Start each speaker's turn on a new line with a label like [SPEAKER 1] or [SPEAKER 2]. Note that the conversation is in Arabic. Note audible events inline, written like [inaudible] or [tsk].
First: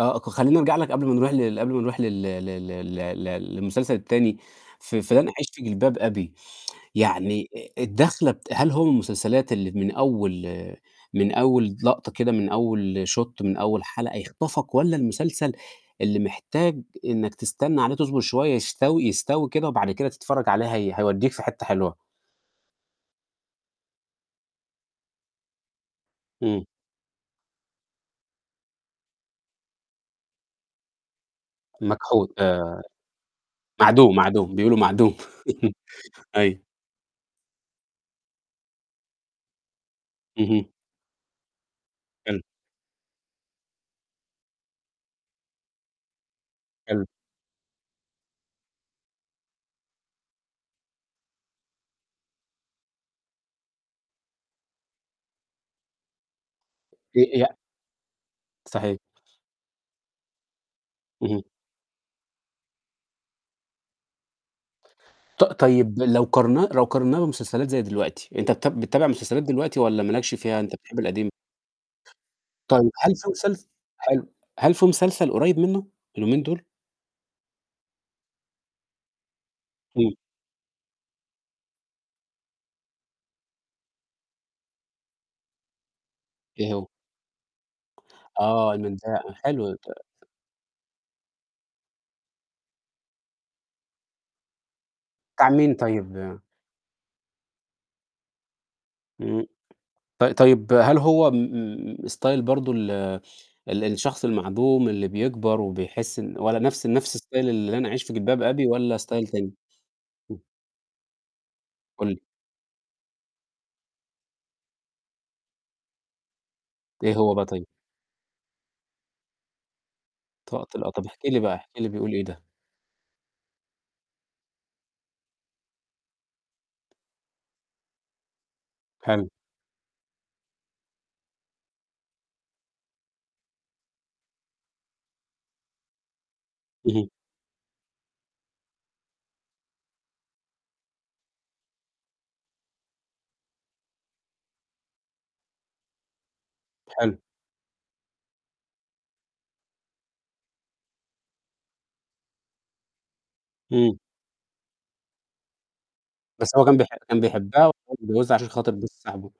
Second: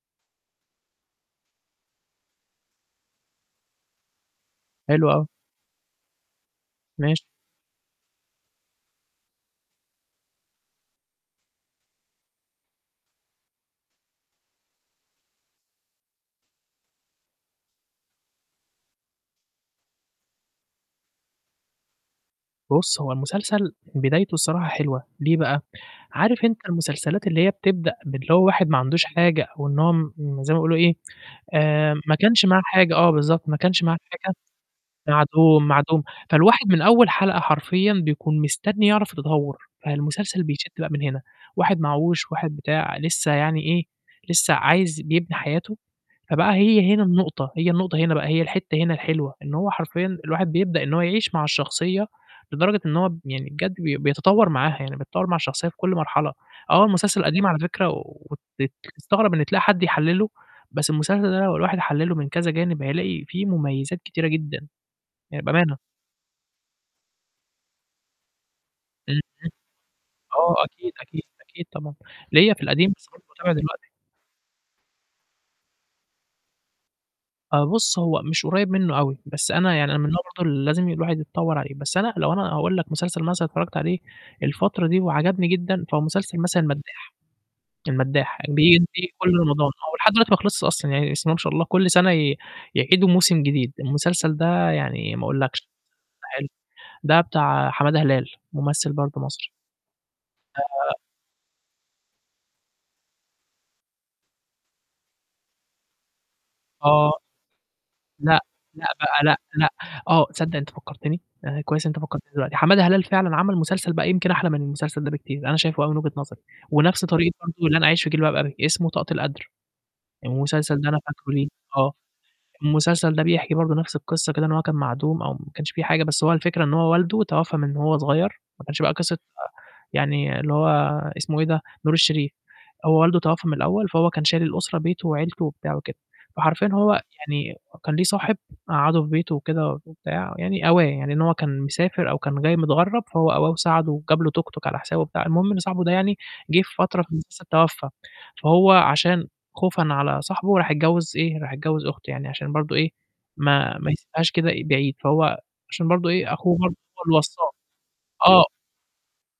[SPEAKER 1] آه، ك خلّيني أرجع لك قبل ما نروح ل قبل ما نروح لل ل ل ل ل للمسلسل التاني، ف
[SPEAKER 2] حلو
[SPEAKER 1] في لن
[SPEAKER 2] أوي.
[SPEAKER 1] أعيش في جلباب أبي، [tsk]
[SPEAKER 2] ماشي.
[SPEAKER 1] يعني آآ الدَخلة بت هل هو من المسلسلات اللي من أول من أول لقطة كده، من أول shot، من أول حلقة يخطفك والّا المسلسل اللي محتاج إنّك تستنى عليه تصبر شوية يستوي يستوي كده وبعد كده تتفرّج عليه هي هيودّيك في حتّة حلوة؟
[SPEAKER 2] بُص، هو المسلسل بدايته الصراحة حلوة، ليه بقى؟ عارف أنت
[SPEAKER 1] إمم.
[SPEAKER 2] المسلسلات اللي هي بتبدأ باللي هو واحد ما عندوش حاجة وإن هو م زي ما بيقولوا إيه، آآ ما
[SPEAKER 1] مكحوت
[SPEAKER 2] كانش معاه
[SPEAKER 1] آآ
[SPEAKER 2] حاجة آه بالضبط، ما كنش معاه
[SPEAKER 1] معدوم،
[SPEAKER 2] حاجة،
[SPEAKER 1] معدوم، بيقولوا معدوم.
[SPEAKER 2] معدوم،
[SPEAKER 1] [laughs]
[SPEAKER 2] معدوم،
[SPEAKER 1] أيوه.
[SPEAKER 2] فالواحد من أول حلقة حرفيًا بيكون مستني يعرف التطوّر، فالمسلسل بيشد
[SPEAKER 1] اهم.
[SPEAKER 2] بقى من هنا، واحد معاهوش،
[SPEAKER 1] [unintelligible]
[SPEAKER 2] واحد بتاع، لسّه يعني إيه، لسّه عايز بيبني حياته، فبقى هي هنا
[SPEAKER 1] حلو.
[SPEAKER 2] النقطة، هي النقطة هنا بقى، هي الحتّة هنا الحلوة إن هو حرفيًا الواحد بيبدأ إن هو يعيش مع الشخصية لدرجة إن هو ب يعني بجد بي بيتطوّر معاها، يعني بتتطوّر مع الشخصية في كل مرحلة، آه
[SPEAKER 1] آآ
[SPEAKER 2] المسلسل قديم
[SPEAKER 1] ي
[SPEAKER 2] على فكرة وتت
[SPEAKER 1] صحيح.
[SPEAKER 2] وتستغرب إن تلاقي حد يحلّله، بس المسلسل ده
[SPEAKER 1] اهم.
[SPEAKER 2] لو الواحد حلّله من كذا جانب هيلاقي فيه مميزات كتيرة جدًا، يعني
[SPEAKER 1] ط
[SPEAKER 2] بأمانة.
[SPEAKER 1] طيب لو قارنّاه لو قارنّاه بمسلسلات زي دلوقتي أنت بتاب بتتابع
[SPEAKER 2] إمم.
[SPEAKER 1] مسلسلات دلوقتي والّا مالكش
[SPEAKER 2] آه
[SPEAKER 1] فيها أنت
[SPEAKER 2] أكيد،
[SPEAKER 1] بتحب
[SPEAKER 2] أكيد،
[SPEAKER 1] القديم؟
[SPEAKER 2] أكيد طبعًا، ليّا في
[SPEAKER 1] طيب
[SPEAKER 2] القديم، بس
[SPEAKER 1] هل
[SPEAKER 2] برضه
[SPEAKER 1] في
[SPEAKER 2] باتابع
[SPEAKER 1] مسلس
[SPEAKER 2] دلوقتي.
[SPEAKER 1] حلو، هل في مسلسل قريّب منّه اليومين دُول؟
[SPEAKER 2] آه بُص، هو مش قريّب منّه أوي، بس أنا يعني أنا من
[SPEAKER 1] إمم.
[SPEAKER 2] نوع برضه اللي لازم الواحد يتطوّر عليه، بس أنا لو أنا أقول لك مسلسل مثلًا اتفرّجت عليه الفترة دي وعجبني جدًا، فهو مسلسل مثلًا
[SPEAKER 1] إيه هو؟
[SPEAKER 2] المدّاح. المدّاح
[SPEAKER 1] آه،
[SPEAKER 2] بييجي
[SPEAKER 1] المداح،
[SPEAKER 2] كل رمضان
[SPEAKER 1] حلو
[SPEAKER 2] ولحد
[SPEAKER 1] [unintelligible]
[SPEAKER 2] دلوقتي ما خلصش أصلًا، يعني بسم الله ما شاء الله كل سَنة ي يعيدوا موسم جديد. المسلسل ده يعني ما
[SPEAKER 1] بتاع
[SPEAKER 2] أقولكش،
[SPEAKER 1] مين طيب؟
[SPEAKER 2] حلو، ده بتاع حمادة هلال، مُمثّل برضه
[SPEAKER 1] إمم.
[SPEAKER 2] مصري.
[SPEAKER 1] طي طيب
[SPEAKER 2] آآ
[SPEAKER 1] هل هو م style برضه ال ال الشخص المعدوم اللي بيكبر وبيحس إن والّا نَفْس
[SPEAKER 2] آه.
[SPEAKER 1] نَفْس style اللي لن أعيش في
[SPEAKER 2] لأ،
[SPEAKER 1] جلباب أبي
[SPEAKER 2] لأ
[SPEAKER 1] والّا
[SPEAKER 2] بقى
[SPEAKER 1] style
[SPEAKER 2] لأ،
[SPEAKER 1] تاني؟
[SPEAKER 2] لأ، آه، صدّق أنت فكّرتني، آآ كويس أنت
[SPEAKER 1] قُل لي.
[SPEAKER 2] فكّرتني دلوقتي، حمادة هلال فعلًا عمل مسلسل بقى يمكن أحلى من المسلسل ده بكتير، أنا شايفه أوي من وجهة نظري ونَفْس
[SPEAKER 1] إيه
[SPEAKER 2] طريقة
[SPEAKER 1] هو بقى طيب؟
[SPEAKER 2] برضه لن أعيش في جلباب أبي، اسمه طاقة القدر.
[SPEAKER 1] ط
[SPEAKER 2] المسلسل ده
[SPEAKER 1] طل
[SPEAKER 2] أنا
[SPEAKER 1] طَب احكِ
[SPEAKER 2] فاكره
[SPEAKER 1] لي
[SPEAKER 2] ليه،
[SPEAKER 1] بقى، احكِ لي
[SPEAKER 2] آه.
[SPEAKER 1] بيقول إيه ده.
[SPEAKER 2] المسلسل ده بيحكي برضه نَفْس القصة كده إن هو كان معدوم أو ما كنش في حاجة، بس هو الفكرة إن هو والده توفّى من وهو صغير، ما كانش بقى قصة
[SPEAKER 1] حلو.
[SPEAKER 2] يعني اللي هو اسمه إيه ده، نور الشريف. هو والده توفّى من الأول، فهو كان شايل الأسرة بيته وعيلته وبتاع وكده. فحرفيًا هو
[SPEAKER 1] اهم.
[SPEAKER 2] يعني كان ليه صاحب مقعّده في بيته وكده وبتاع، يعني أواه، يعني إن هو كان مسافر أو كان جاي متغرّب فهو أواه وساعده وجاب له توك توك على حسابه وبتاع. المهم إن صاحبه ده يعني جِه في فترة
[SPEAKER 1] حلو.
[SPEAKER 2] [unintelligible] توفّى، فهو عشان خوفًا على صاحبه راح اتجوِّز إيه، راح اتجوِّز أخته يعني عشان برضه إيه، ما ما
[SPEAKER 1] إمم.
[SPEAKER 2] يسبهاش كده بعيد، فهو عشان برضه إيه،
[SPEAKER 1] بس
[SPEAKER 2] أخوه
[SPEAKER 1] هو
[SPEAKER 2] برضه
[SPEAKER 1] كان بيح
[SPEAKER 2] هو اللي
[SPEAKER 1] كان
[SPEAKER 2] وصّاه،
[SPEAKER 1] بيحبها والّا اتجوّزها
[SPEAKER 2] آه.
[SPEAKER 1] عشان خاطر بس صاحبه؟